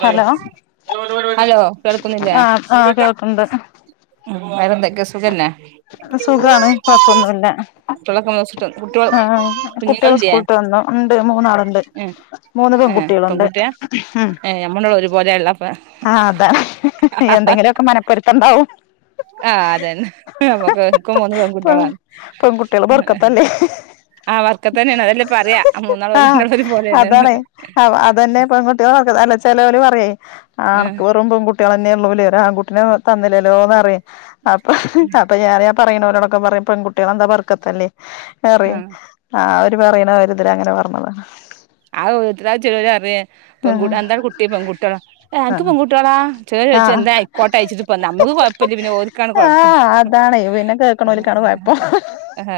Hello hello കേൾക്കുന്നില്ലേ ആഹ് ആഹ് കേൾക്ക്ണ്ട് ഉം വേറെന്തൊക്കെ സുഖല്ലേ സുഖാണ് കൊയ്പ്പൊന്നുല്ല കുട്ടികളൊക്കെ മോശിട്ട് കുട്ടികൾ ആഹ് കുട്ട്യാള് കുഞ്ഞുങ്ങളില്ലേ സ്കൂള് വിട്ട് വന്നു ഉണ്ട് മൂന്നാള്ണ്ട് ഉം മൂന്ന് ഏഹ് പെൺകുട്ടി പെൺകുട്ടിയാ ഏ ഞമ്മൾ രണ്ടാളും ഒരുപോലെ ആയല്ലോ ആ അതാ എന്തെങ്കിലൊക്കെ മനപ്പൊരുത്തം ണ്ടാവും ആ അതന്നെ നമ്മക്ക് ഇൻക്കും മൂന്ന് പെൺകുട്ട്യാളാണ് പെൺകുട്ടികള് ബർക്കത്തല്ലേ ആ വർക്കത്തെന്നാണ് അതെല്ലേ പറയാ മൂന്നാള ഒരു ആഹ് രണ്ടാളും ഒരു പോലെയാണ്ന്ന് അതാണേ അതന്നെ [unintelligible] അല്ല ചേലോല് പറയേ ആ ആഹ് അണക്ക് വെറും പെൺകു ട്ട്ട്യാളെന്നെ ഉള്ളൂലേ ഒര് ആൺകുട്ടിനെ തന്നില്ലല്ലോന്ന്റിയും അപ്പൊ അപ്പൊ ഞാൻ പറയാ പറയണോരൊടൊക്കെ പറയും പെൺകുട്ട്യാളെന്താ ബർക്കത്തല്ലേന്നറിം ആഹ് ആ ഒര് പറയണ കാര്യത്തില് അങ്ങനെ പറഞ്ഞതാ അഹ് വീട്ട് കരാ ചേലോല് പരിം ആഹ് പെൺകുട്ട് എന്താണ് കുട്ടി പെൺകുട്ട്യാളാ ഏഹ് അൻക്ക് ആഹ് പെൺകുട്ട്യാളാ ചേല് ചോയ്ച്ചും ആഹ് എന്താ ആയ്ക്കോട്ടെ അയ്ച്ച്ട്ട് ഇപ്പോന്താ നമ്മക്ക് കൊയ്പ്പല്ല പിന്നെ ഓൽക്കാണ് കൊയപ്പം വ്ക്ക്ണോല്ക്കാണ് കൊയപ്പം. ആഹ്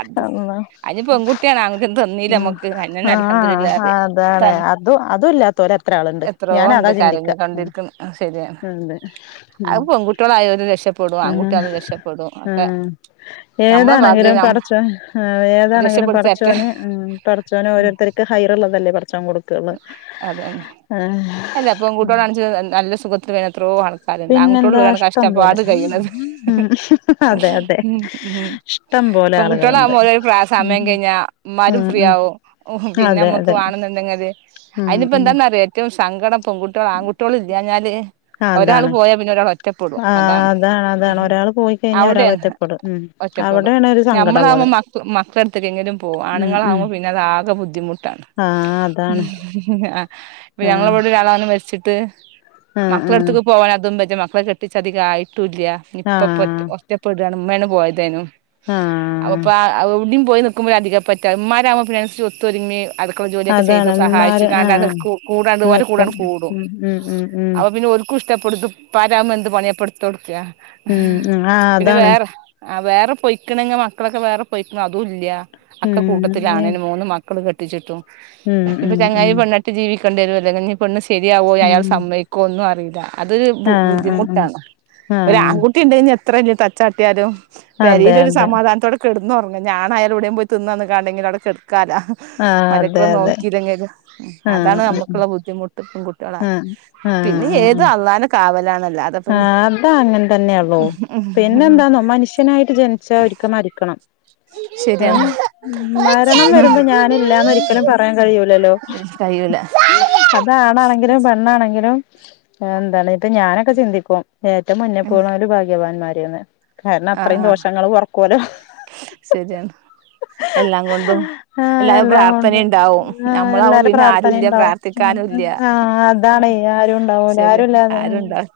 അത് അഹ്ഞ്ഞ് പെങ്കുട്ട്യാണ് ആങ്കുട്ട്യാ ഒന്ന് ഉം തന്നീലമ്മക്ക് അയന്നെ- ഞാന് ആഹ് അൽഹമ്ദുലില്ലാഹ് അതാണ് അതും അതും ഇല്ലാത്തോര് എത്ര ആളുണ്ട് എത്രോ ഞാനതാ ഇണ്ട് ചിന്തിക്ക ഉം കരഞ്ഞുകൊണ്ടിരിക്ക്- അതെ ഉം പെൺകുട്ടികളായോല് രക്ഷപ്പെടും ആഹ് ആൺകുട്ടിയാലും രക്ഷപ്പെടും ആഹ് ഒക്കെ ആഹ് നമ്മളെ ഭാഗ്യം ഏതാണെങ്കിലും നം പടച്ചോൻ ആഹ് ഏതാണെങ്കിലും രക്ഷപ്പെടുത്തട്ടെ പടച്ചോന് ഉംഹ്. പടച്ചോന് ഓരോരുത്തർക്ക് ഹയർള്ളതല്ലേ പടച്ചോം കൊട്- അതാണ് അല്ല പെങ്കുട്ട്യാളാണ്ച്ച് നല്ല സുഖത്തില് കഴിയ്ണ എത്രോ ആള്- അതെ പിന്നെന്താ ആങ്കുട്ട്യോള്ല്ലോലാണ് ഇഷ്ടം പോലെ കഷ്ടപ്പാട് കയ്യ്‌ണത്. ഉം അതെ അതെ ഇഷ്ടം പോലെ ആളുകളുണ്ട് പെങ്കുട്ട്യാളാവുമ്പോ ഓലൊര് പ്രാ സമയം ഉം കഴിഞ്ഞാ ഇമ്മാരും ഉം ഉം ഫ്രീയാകും. [unintelligible] പിന്നെ അതെ അമ്മക്ക്‌ അതെ വാണംന്ന്ണ്ടെങ്കത് ഉം ഉം അയ്ന്പ്പെന്താന്നറിയോ ഏറ്റവും സങ്കടം? പെങ്കുട്യോള് ആങ്കുട്ട്യോള്‌ല്ല്യാഞ്ഞാല്- ഒരാള് അതാണ് പോയാ പിന്നെ ഒരാളൊറ്റപ്പെടും ആഹ് അതാണ് അതാണ് ഒരാള് പോയി കഴിഞ്ഞാൽ ഒരാൾ അവടേ- ഒറ്റപ്പെടും ഉം ഒറ്റപ്പെടും അവിടെയാണ് ഒരു സങ്കടം ഉള്ളത് നഞമ്മളാവുമ്പോ മക്ക മക്കളെട്ത്ത്ക്കേലും പോകും ഉം ഉം ആണ്ങ്ങളാവ്മ്പൊ പിന്നെ അത് ആകെ ബുദ്ധിമുട്ടാണ്. ആഹ് അ ആഹ് ഇപ്പൊ ഞങ്ങളെവ്ടെ ഒരാളങ്ങനെ മരിച്ചിട്ട്- ആഹ് ആഹ് മക്കളെട്ത്ത്ക്ക് പോവാനതും ബെഞ്ചാ മക്കളെ കെട്ടിച്ചധികായിട്ടൂല്ല്യ ഇനിപ്പൊ പ്പൊ പറ്റു ആഹ് കൊ- ഒറ്റപെടാണ് ഇമ്മേണ് പോയതേന്നു. ആഹ് അവ്പ്പാആ എവുടീം പോയി നിക്കുമ്പോ അധിക പറ്റാ ഇമ്മാരാവുമ്പൊ പിന്നെ അയ്നന്സരിച്ച് ഒത്തൊരുമ്മി അടുക്കള്ള ജോലിയൊക്കെ ചെയ്ത് അതാണ് ഇമ്മാര് സഹായിച്ച്ങ്ങാണ്ട്‌ അതൊ ആഹ് കൂ കൂടാണ്ട് നിക്കും ഓരെകൂടണ്ട് കൂടും. ഉം ഉം ഉം ഉം അപ്പൊ പിന്നെ ഓൽക്കും ഇഷ്- ത്തെപ്പെടുത്ത് ഇപ്പാരാവുമ്പൊ എന്ത് പണ്യാപ്പൊ ഇട്ത്തൊട്ക്കാ ഉം ഉം ആഹ് പിന്നെ അതാണ് വേറെ - ആഹ് വേറെ പൊയ്ക്ക്ണെങ്ങെ മക്കളൊക്കെ വേറെ പൊയ്ക്ക്ണൊ അതും ഇല്ല്യ അക്കെ ഉം ഉം കൂട്ടത്തിലാണെനും മൂന്ന് മ- മക്കള് കെട്ടിച്ച്ട്ടു ഇഞ്ഞ്പൊ ഉം ചെങ്ങായി ഉം പെണ്ണെട്ടി ജീവിക്കണ്ടേരോ, അല്ലങ്കെഞ്ഞ് പെണ്ണ് സെര്യാവോ, ഉം അയാള് സമ്മയ്ക്കോ ഒന്നും അറീല. അത് ബു ആഹ് ആഹ് ബുദ്ധിമുട്ടാണ് ആഹ് ആഹ് ഒരാംകു- കുട്ടിണ്ടേന്ന്യെ എത്ര വല്ല്യെ തച്ചാട്ട്യാലും അതെ പെരീലൊര് അതെ സമാധാനത്തോടെ- കെടന്നൊറങ്ങ ഞാനായാലെവടേലും പോയി തിന്ന് വന്ന്ങ്ങാണ്ടെങ്കിലും അവ്ടെ കെട്ക്കാലാ ആഹ് അതെ മര്ക്കള് നോ- അതെ എടങ്ങേറ് ആഹ് അതാണ് ആഹ് നമ്മക്ക്ള്ള ബുദ്ധിമുട്ട് കൂട്ട്യാളായ ആഹ് ആഹ് പിന്നെ ആഹ് ഏത് അള്ളാന- കാവലാണല്ലാ ആഹ് അതാഅങ്ങൻ തന്ന്യാണല്ലോ. പിന്നെന്താന്നോ മനുഷ്യനായിട്ട് ജനിച്ചാ ഒരിക്ക മരിക്കണം. ഏ ശരിയാണ് മരണം വരുമ്പോ ഞാനില്ലാന്ന് ഒരിക്കലും പറയാൻ കയ്യൂലല്ലോ കഴിയൂല അതാണാണെങ്കിലും പെണ്ണാണെങ്കിലും എന്താണ് ഇപ്പ ഞാനൊക്കെ ചിന്തിക്കും ഏറ്റവും മുന്നെപ്പോണോല് ഭാഗ്യവാന്മാര്ന്ന്. കാരണം ആഹ് അത്രയും ആഹ് ദോഷങ്ങള് കൊറക്കോലോ. ശരിയാണ് എല്ലാം കൊണ്ടും ആഹ് എല്ലാവരേം എല്ലാം കൊണ്ടും പ്രാർത്ഥനേണ്ടാവും ആഹ് നമ്മളാവുമ്പൊ എല്ലാരെ പിന്നെ പ്രാർത്ഥന ആരൂല്യ ഉണ്ടാവും പ്രാർ- ഉം ഉം ത്ഥിക്കാനൂല്ല്യ. ആഹ് അതാണേ ആരും ഉണ്ടാവൂല ശരിയ ആരും ഇല്ലാതെ ഉം ആരൂണ്ടാ-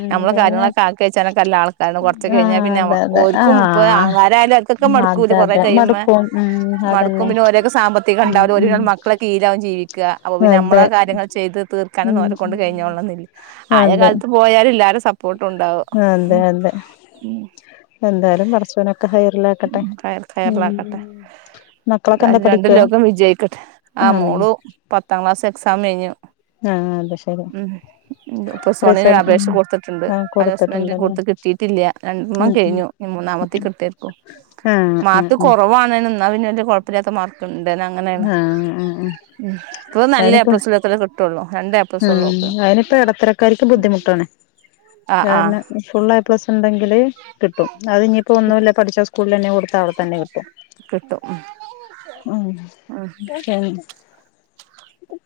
ഉം നമ്മളെ പിന്നെ കാര്യങ്ങളൊക്കെ ആക്കി വെച്ചാനൊക്കല്ല ആൾക്കാരങ്ങട്ട് കൊറ ത്കഴിഞ്ഞാ ആഹ് പിന്നെ അതെ അതെ ഓര്ക്കും ഇപ്പൊ ആഹ് ആങ്ങ്ളാരായാലും അവര്ക്കൊക്കെ മട്ക്കൂലെ അതെ കൊറെ അതെ കഴിയുമ്മ മടുക്കും ഉം മടുക്കും. അതന്നെ പിന്നെ ഓരേക്കെ ഉം സാമ്പത്തികണ്ടാവൂല, ഓര് ഉം മക്കളെ കീയിലാവും ജീവിക്കാഹ്. അപ്പൊ പിന്നമ്മള അതെ കാര്യങ്ങള് ചെയ്ത് തീർക്കാനൊന്നും ഉം ഓരെകൊണ്ട് ഉം കഴിഞ്ഞോളണംന്നില്ല. ആയ കാലത്ത് പോയാലും ഇല്ലാര സപ്പോർട്ടും ഇണ്ടാവും. ആഹ് അതെ അതെ എന്തായാലും പടച്ചോനൊക്കെ ഹൈറലാ- കയർ കയറലാക്കട്ടെ. മക്കളൊക്കെ എന്താ ഏതായാലും രണ്ട് പഠിക്കുവാ ലോകം വിജയിക്കട്ടെ. ആ ആമീൻ മോളു പത്താം ക്ലാസ് എക്സാമെയിഞ്ഞു. ആ അത് ശരി ഉം. ഇപ്പൊ പ്ലസ് വണ്ണിന് റിസൽ ആ അപേക്ഷ കൊട്ത്ത്ട്ട്ണ്ട് ആ അലോസ്മെന്റ് കൊടുത്തിട്ടുണ്ടല്ലേ കൊട്ത്ത് കിട്ടീ- ട്ടീട്ടില്ല്യ. രണ്ടണ്ണം ഉം ഉം കയിഞ്ഞു മൂന്നാമത്തി കിട്ടേര്ക്കും. ആ ആ മാർക്ക് കൊറ- റവാണേനും ഇന്നാ പിന്നെ വല്ല്യെ കൊയ പ്പല്ല്യാത്ത മാർക്ക് ഇണ്ട് ന്നഅങ്ങനെണ്. ആ ആ ആ ഉം ഇപ്പതൊന്നും അല്ല പ്ലസ്ടൂലെത്തീട്ടെ കിട്ടൊള്ളൂ. ഉം അയിനിപ്പ എടത്തരക്കാര്ക്ക് ബുദ്ധിമുട്ടാണ് ആഹ് ആഹ് കാരണം ഫുള്ളേ പ്ലസ് ഇണ്ടെങ്കില് കിട്ടും അത് ഇഞ്ഞ്‌പ്പൊ ഒന്നൂല്ല പഠിച്ച സ്കൂളന്നെ കൊടുത്ത അവടെ തന്നെ കിട്ടും. കിട്ടും ഉം ഉം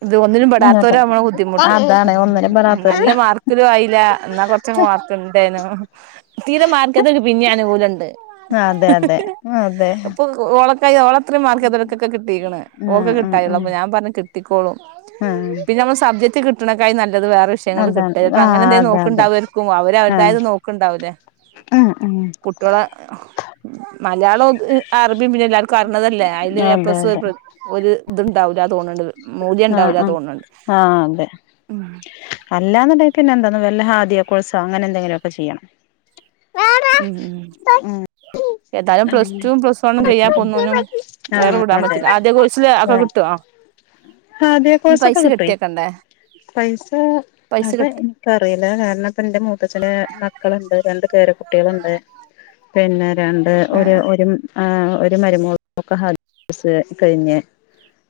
ഇത് ഒന്നിനും പെടാത്തവര അതെ ആവുമ്പഴ ബുദ്ധിമുട്ട് അതാണ് ഒന്നിനും നല്ല പെടാത്തവര് മാർക്ക് ഒലുംയില്ല എന്നാ കുറച്ചങ്ങ് ർക്കണ്ടേനു തീരെ മാർക്കത പിന്നെ അനുകൂലംണ്ട് ആഹ് അതെ അതെ അതെ ഓള്ക്ക ഓളത്ര മാർക്ക് അതെക്കെ കിട്ടീക്കണ് ഓക്കെ ആഹ് ആഹ് കിട്ടായിള്ള അപ്പ ഞാൻ പറഞ്ഞു കിട്ടിക്കോളും ആഹ് ആഹ് പിന്നെ നമ്മൾ സബ്ജക്ട് കി കട്ടണക്കായി നല്ലത് വേറെ വിഷയങ്ങ കട്ട നല്ലത് അതാണ് വേറെ വിഷയങ്ങൾ അപ്പ ആഹ് അങ്ങനെന്തങ്കും അതെ അതെ നോക്കണ്ടാവുംർരിക്കും ആഹ് അവരുതായത് നോക്കുണ്ടാവില്ലേ ആഹ് അഹ് ഇള മലയാളം അറബി പിന്നെ എല്ലാർക്കും അറഞ്ഞതല്ലേ അതില് എ അതെ പ്ലസ് അതെ ഒരു ഇത്ണ്ടാവില്ല തോന്നുന്നുണ്ട് മൂല്യം ആഹ് ഉണ്ടാവില്ല തോന്നുന്നുണ്ട് ആഹ് അതെ അല്ലന്നുണ്ടേ പിന്നെന്താ വല്ലഹാദിയ കോഴ്സ അങ്ങനെ എന്തെങ്കിലുക്കെ ചെയ്യണം ആഹ് ഉം എന്തലും പ്ലസ് ടു പ്ലസ് വണ്ണും കഴിയാതെ ഒന്നിനും വേറെ വിടാൻ അതെ പറ്റില്ല ആദ്യ കോഴസില് ഒക്കെ കിട്ടുവോ ആഹ് അതേ അതിന് കോഴ്സ്സ് പൈസ ഒക്കെ കിട്ടുവെയ് കെട്ടിയേക്കണ്ടേ പൈസ പൈസ അത് കെട്ടി അറിയില്ല കാരണം ഇപ്പ എന്റെ മൂത്തച്ഛന് മക്കളുണ്ട് രണ്ട് പേര കുട്ടികളുണ്ട് പിന്നെ രണ്ട് ഒരു ആഹ് ഒരും ആഹ് ഒരു മരുമോൾക്ക് കഴിഞ്ഞ്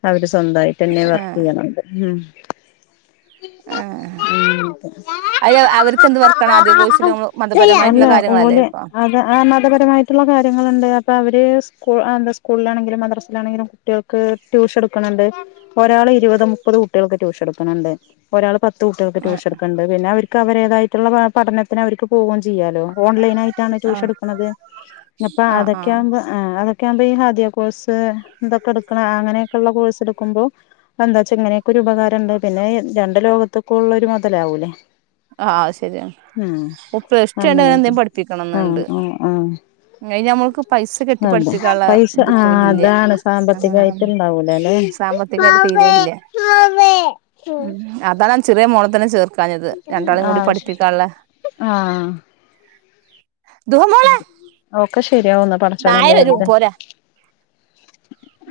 അവര് സ്വന്തവായി തന്നെ വർക്ക് ആഹ് ചെയ്യാനുണ്ട് ഉം ആഹ് അഹ് അവർകെന്ത് വർതനകോഴ്സിൽ മതപരമായിട്ടുള്ള കാര്യങ്ങളല്ലേ ആക്കോ ആഹ് മതപരമായിട്ടുള്ള കാര്യങ്ങളുണ്ട് അപ്പൊ അവര് സ് എന്ത സ്കൂളിലാണെങ്കിലും മദ്രസയിലാണെങ്കിലും കുട്ടികക്ക് ട്യൂഷൻ എടക്കണ്‌ണ്ട് ഒരാൾ ഇരുപത് മുപ്പത് കുട്ടികൾക്ക് ട്യൂഷൻ എടുക്കുന്നുണ്ട് ഒരാൾ പത്ത് കുട്ടികൾക്ക് ആഹ് ട്യൂഷൻ എടു ണ്ട് പിന്നെ അവർക്ക് അവരതായിട്ടുള്ള പഠനത്തിന് അവർക്ക് പോവുകയും ചെയ്യാലോ ഓൺലൈൻ ആയിട്ട് ആണ് ട്യൂഷൻ ആഹ് എടുക്കണന്നത് അപ്പ ആഹ് ആഹ് അതൊക്കെയാവുമ്പ ആഹ് അതൊക്കെ ആകുമ്പോ ഈ ഹാദിയ കോഴ്സ് അതൊക്കെ എടുക്കണ അങ്ങനെയൊകെ യുള്ള കോഴ്സ് എടുക്കുമ്പോ എന്താ വച്ചാ ഇങ്ങനെയൊക്കെ ഒരു ഉ പകാരമുണ്ട് പിന്നെ രണ്ട് ലോകത്തൊക്കെ ഉള്ള ഒരു മുതലാവുല്ലേ ആഹ് അത് ശരിയാണ് ആഹ് പ്ലസ് ടു കഴിഞ്ഞാ അങ്ങനകെ എന്തേലും ആഹ് പഠിപ്പിക്കണംന്നുണ്ട് ആഹ് ആഹ് അയ്ന് നമ്മൾക്ക് പൈസ കെട്ടി അതെ പഠിപ്പിക്കാനുള്ള പൈസ ഇതിപ്പോ ആഹ് ഇല്ല അതാണ് ആഹ് സാമ്പത്തികായിട്ട് അങ്ങനല്ലേ സാമ്പത്തികായിട്ട് തീരെ ഇല്ല ഉം അതാണ് ചെറിയ മോള തന്നെ ചേർക്കാഞ്ഞത് രണ്ടാളും കൂടി ആഹ് പഠിപ്പിക്കാനുള്ള ആഹ് ധോം ഓക്കെ ശെരിയാവുന്ന് നായ പടച്ചോനല്ലേ വരും വലുത് പോരാ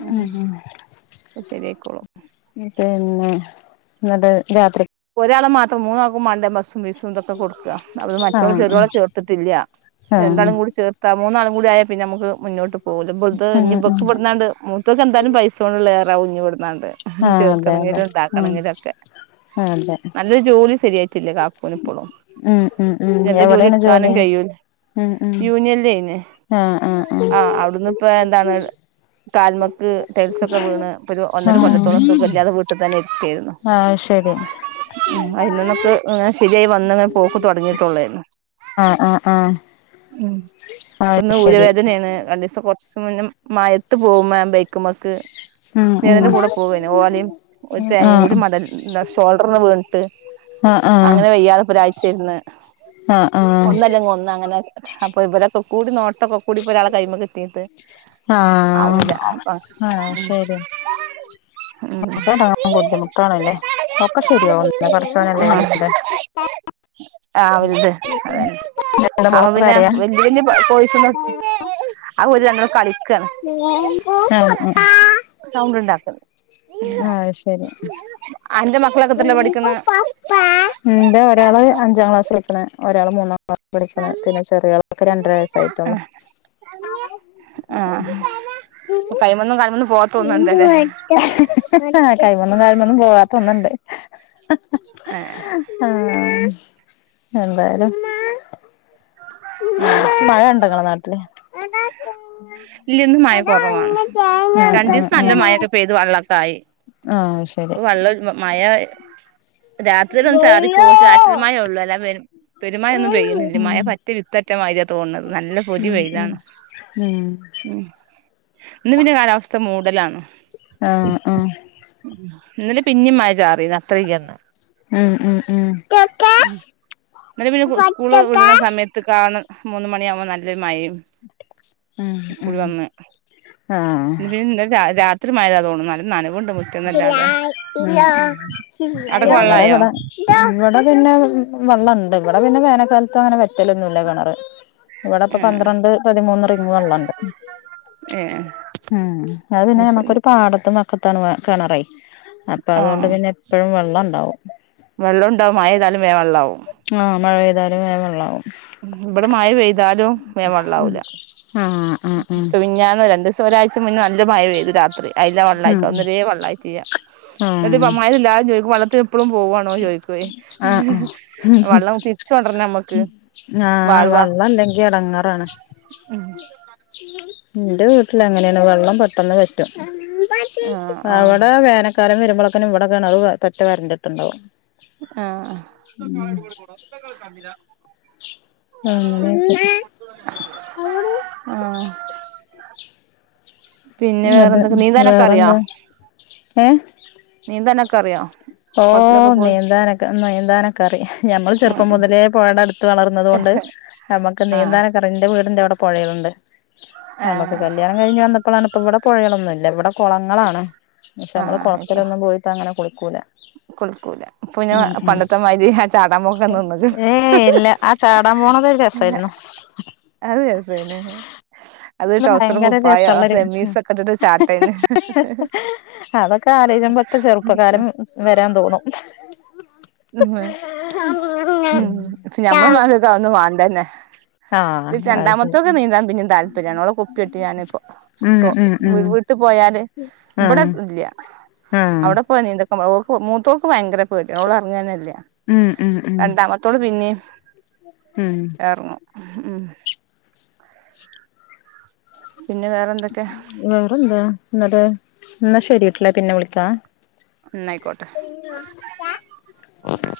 ഉം ഉം അപ്പോ ശരിയായിക്കോളും പിന്നെ ഇന്നലെ രാത്രി ഒരാളെ മാത്രം മൂന്നാക്കും വേണ്ടേ ബസ് ഫീസുംഅതൊക്കെ കൊടുക്ക അത് മറ്റുള്ള ആഹ് ചെറിയോളെ ആഹ് ചേർത്തിട്ടില്ല്യ രണ്ടാളും ആഹ് കൂടി ചേർ മൂന്നാളും കൂടി ആയാ പിന്നെ നമക്ക് മുന്നോട്ട് പോകില്ലുത് ഉം ഇനിപ്പം ഉം ഇവക്ക് ഇവ്ട്ന്നായൊണ്ട് ഇവക്ക്ക്കെന്തായാലും പൈസ കൊണ്ടുള്ള ഉഞ്ഞ് വിടുന്നാണ്ട് ആ ചേർക്കണമവെങ്കിലും ഉണ്ടാക്കണെങ്കിലും ഒക്കെ ആഹ് അതെ നല്ലൊരു ജോലി ശരിയായിട്ടില്ലേ കാക്കൂവിന് ഇപ്പോളും ഉം ഉം ഉം നല്ല ജോലി എവിടെയാണ് എടുക്കാനും കഴിയൂല്ല ഉം ഉം യൂനിയൻ ലൈന് ആ ആ ആ ആഹ് അവിടുന്ന് ഇപ്പൊ എന്താണ് താൽമക്ക് ടൈൽസൊക്കെ വീണ് ഇപ്പ ഒരു ആ ഒന്നര കൊല്ലത്തോളം സുഖം ഇല്ലാതെ വീണ് ഇപ്പ തന്നെ ഇരിക്കയായിരുന്നു ആഹ് ശേരി ഉം അയിന്നന്നൊക്ക് ഇങ്ങനെ ശരിയായി വന്ന് ഇങ്ങനെ പോക്ക് തുടങ്ങിട്ടുള്ളായിരുന്നു ആഹ് ആഹ് ആഹ് ഉം ഇപ്പൊന്ന് ഉരവേദനയാണ് രണ്ട് ദിവസം കൊറച്ച് മം മഴയത്ത് പോകുമ്പോ ഇ മക്ക് ഉം ഉം സ്നേഹത്തിന്റെ കൂടെ പോവാന് ഓലെയും ആ ആ തേങ്ങയും കൂടി മടൽ ഷോൾഡറിന്ന് വീണിട്ട് ആ അങ്ങനെ വെയ്യാതെ ഒരാഴ്ചയിരുന്ന് ആ ഒന്നല്ലെങ്കിൽ ഒന്ന് അങ്ങനെ അപ്പൊ പോലെ കൊക്ക കൂടി നോട്ടൊക്ക കൂടി ഈ ഒരാെ കൈമ കെത്തിയിട്ട് ആഹ് ആഹ് ശരി ട്ടൻ ബുദ്ധിമുട്ടാണല്ലേ ഒക്കെ ശെരിയാവും പടച്ചോനല്ലേ ആഹ് വെൽത് ആഹ് വലുത് അതെ എന്റെ അപ്പ മോള് പിന്നെ കരയാ വല വലിയ പോഴസ് ആഹ് സൗണ്ട് ഉണ്ടാക്കുന്നു [unintelligible] ആഹ് ശരി അന്റെ മക്കളൊക്കെ എത്രയിലാ പഠിക്കണെ ഇൻ്റ ഒരാള് അഞ്ചാം ക്ലാസ് എളക്കണ ഒരാ മൂന്നാം പഠിക്ക പിന്നെ ചെറിയളൊക്കെ രണ്ടര വയസായിട്ടള്ളു ആഹ് ആഹ് കൈമന്നും ക ആഹ് കഴ്മന്നും നാലമൊന്നും പോവാത്ത ഒന്നണ്ട് ഏഹ് ആഹ് എന്തായാലും ഉം. മഴണ്ടങ്ങളെ നാട്ടില്? ല്ലന്ന് മഴ കുറവാ ഉം രണ്ടിസം നല്ല ഉം ഉം മഴൊക്കെ പെയ് ത് വെള്ളക്കആയി ആ ശരി പ്പൊ വെള്ളം മഴ രാത്രിഒ ഉം ചാറി പോകും ചാറ്റൽമായയേ ള്ളൂ എല്ലാ വരും പെരുമയൊന്നും പെയ്യുന്നില്ല. ഉം മഴപറ്റ വിത്തറ്റമായിതിരിയാണ് തോന്നണത് നല്ല പൊരി ഉം വെയിലാണ്. ഉം. ന്ന് പിന്നെ കാലാവസ്ഥ മൂടലാണോ. ആഹ ആഹ. ന്നലെ പിന്നും മായ ചാറിയന്ന് അത്രയ്യ്ന്ന് ഉം അ അഹ് ക്ക ക്ക ന്നല്ല പിന്നെ സ്കൂള് വിടണ സമയത്ത കാണ്. മൂന്ന മണിയാകുമ്പോൾ നല്ലൊരു മയും. ഉം ഉം വന്ന ആഹ് [unintelligible] ന്ന രാ ഇപ്പം മായതാതോന്നണ് നല്ല നനവുണ്ട് മുറ്റ് ലാ ഇല ഇല്ല അവ്ടൊക്കെ ഇന്നലെ വെള്ളായോ വടെ, വടെ പിന്നെ വെള്ളംണ്ട് ഇവിടെ പിന്നെ വേനൽക്കാലത്ത് അങ്ങനെ വെറ്റലൊന്നുംല്ല കിണർ. ഇവിടെ പ്പ ഏഹ് പന്ത്രണ്ട് പതിമൂന്ന് റിംഗ് വെള്ളണ്ട്. ഏഹ് ഉം. അത് പിന്നെ നമക്കൊരു പാടത്തും വ പട് താണ് കിണറയ് അപ്പൊ അതുകൊണ്ട് പിന്നെ പ്പഴും വെള്ളം ഉണ്ടാവും. വെള്ളണ്ടാവും മഴതാലും വേം വെള്ളമാവും ആഹ് മഴ പെയ്താലും വേ വെള്ളമാവും. വടെ മഴ പെയ്താലും വേമവള്ളാവൂല. ഉം ഉം ഉം ഇപ്പ പിന ഞ്ഞാന്ന് രണ്ട് ദിവസം ഒരാഴ്ച്ച മുന്നേ നല്ല മഴപെയ്തു രാത്രി. അതില വെള്ളായി ആഹ് ഇപ്പൊ. അതരേ വള്ളായിമായി്ട്ടിയ്യാ [unintelligible] തില്ലാരും ചോദിക്കും വളത്ത് എപ്പളും പോവാണോ ചോദിക്കോ ആഹ് ആഹ് ആഹ് വെള്ളം തിരിച്ചോണ്ടരണേ മ്മക്ക്. ആഹ് വെള്ളം ല്ലെങ്കി ഇടങ്ങാറാണ്. ഉം. ന്റെ വീട്ടിലങ്ങനെയാണ് വെള്ളം പെട്ടെന്ന് വറ്റും ആഹ് അവടെ ആഹ് വേനക്കാലം ഇരുമ്പളക്കനും ഇവിടെ ക്കെണർ പറ്റവാരണ്ടിട്ടുണ്ടാവും. ആഹ്. ആ അങ്ങനോക്കെ, ആഹ്. പിന്നെ അതെ വേറെന്തൊക്ക നീന്താനൊക്കെ അറിയോ? വേറെന്താ ഏഹ്? നീന്താൻ ഒക്കെ അറിയോ? ഓ കുളത്തിലൊക്കെ പോയി നീന്താനൊക്കെ നീന്താനൊക്കെ അറിയ ന്നമ്മൾ ചെറുപ്പം ആഹ് മുതലേ പുഴയുടെ അടുത്ത് വളർന്നത് കൊണ്ട് നമ്മുക്ക് ആഹ് നീന്താനൊക്കറിയ. ന്റെ വീടിന്റെ അവിടെ പുഴയണ്ട് നമുക്ക് ആഹ് കല്യാണ കഴഞ്ഞ് വന്നപ്പോളാണ് ഇവിടെ പുഴകളൊന്നും ഇല്ല ഇവിടെ കുളങ്ങളാണ് പക്ഷെ നമ്മള് ആഹ് ഇപ്പൊ കുളത്തിലൊന്നും പോയി അങ്ങനെ കുളിക്കൂല. കുളിക്കൂല പ്പൊ ഞാ ഉം ഉം പണ്ടത്തെമാതരി ആ ചാടമ്പോക്കൊക്കെ നിന്ന്ക് ഏയ് ഇല്ല ആ ചാടാപോണത് ഒരു രസായിര്ന്നു. അത് രസേനി. അത് ട്രൗസറും ഭയങ്കര കുപ്പായോ, രസള്ളൊരു സെമീസ് ഉം ഒക്കെ ഇട്ടിട്ട് ഒരു ചാട്ടെയിന്. അതൊക്കെ ആലോയ്കബ പ്പ ചെറുപ്പക്കാലം വരാൻ തോന്നും. ഉ ഉം പഷേ ഞമ്മള മാക്കക്ക അഒന്ന വാണ്ടന്നെ. ഇത് ആഹ് അത് ശരി രണ്ടാമത്തൊക്ക് നീന്താൻ പിന്നും താല്പര്യമാണ് അവ ഓളെ കുപ്പി ഇട്ട് ഞാനി ഉം ഇപ്പൊ ഉം ഉം വീട്ടിപോയാല് ഇവിടെ ആഹ് ഒന്നുല്ല്യ. ആഹ് അവിടെ പോയി നീന്ത. ഔ ഓക്ക് മൂത്തോക്ക് ഭയങ്കര പേടിയാ ഓൾ അറങ്ങെന്നെല്ല്യ ഉം ഉം ഉം രണ്ടാമത്തോള് പിന്നീം ഉം ഉം പിന്നെ വേറെ എന്തൊക്കെ വേറെന്താ എന്നിട്ട് എന്നാ ശരിയട്ട ഞാൻ പിന്നെ വിളിക്കാം ന്നാ അയ്ക്കോട്ടെ [inaudible]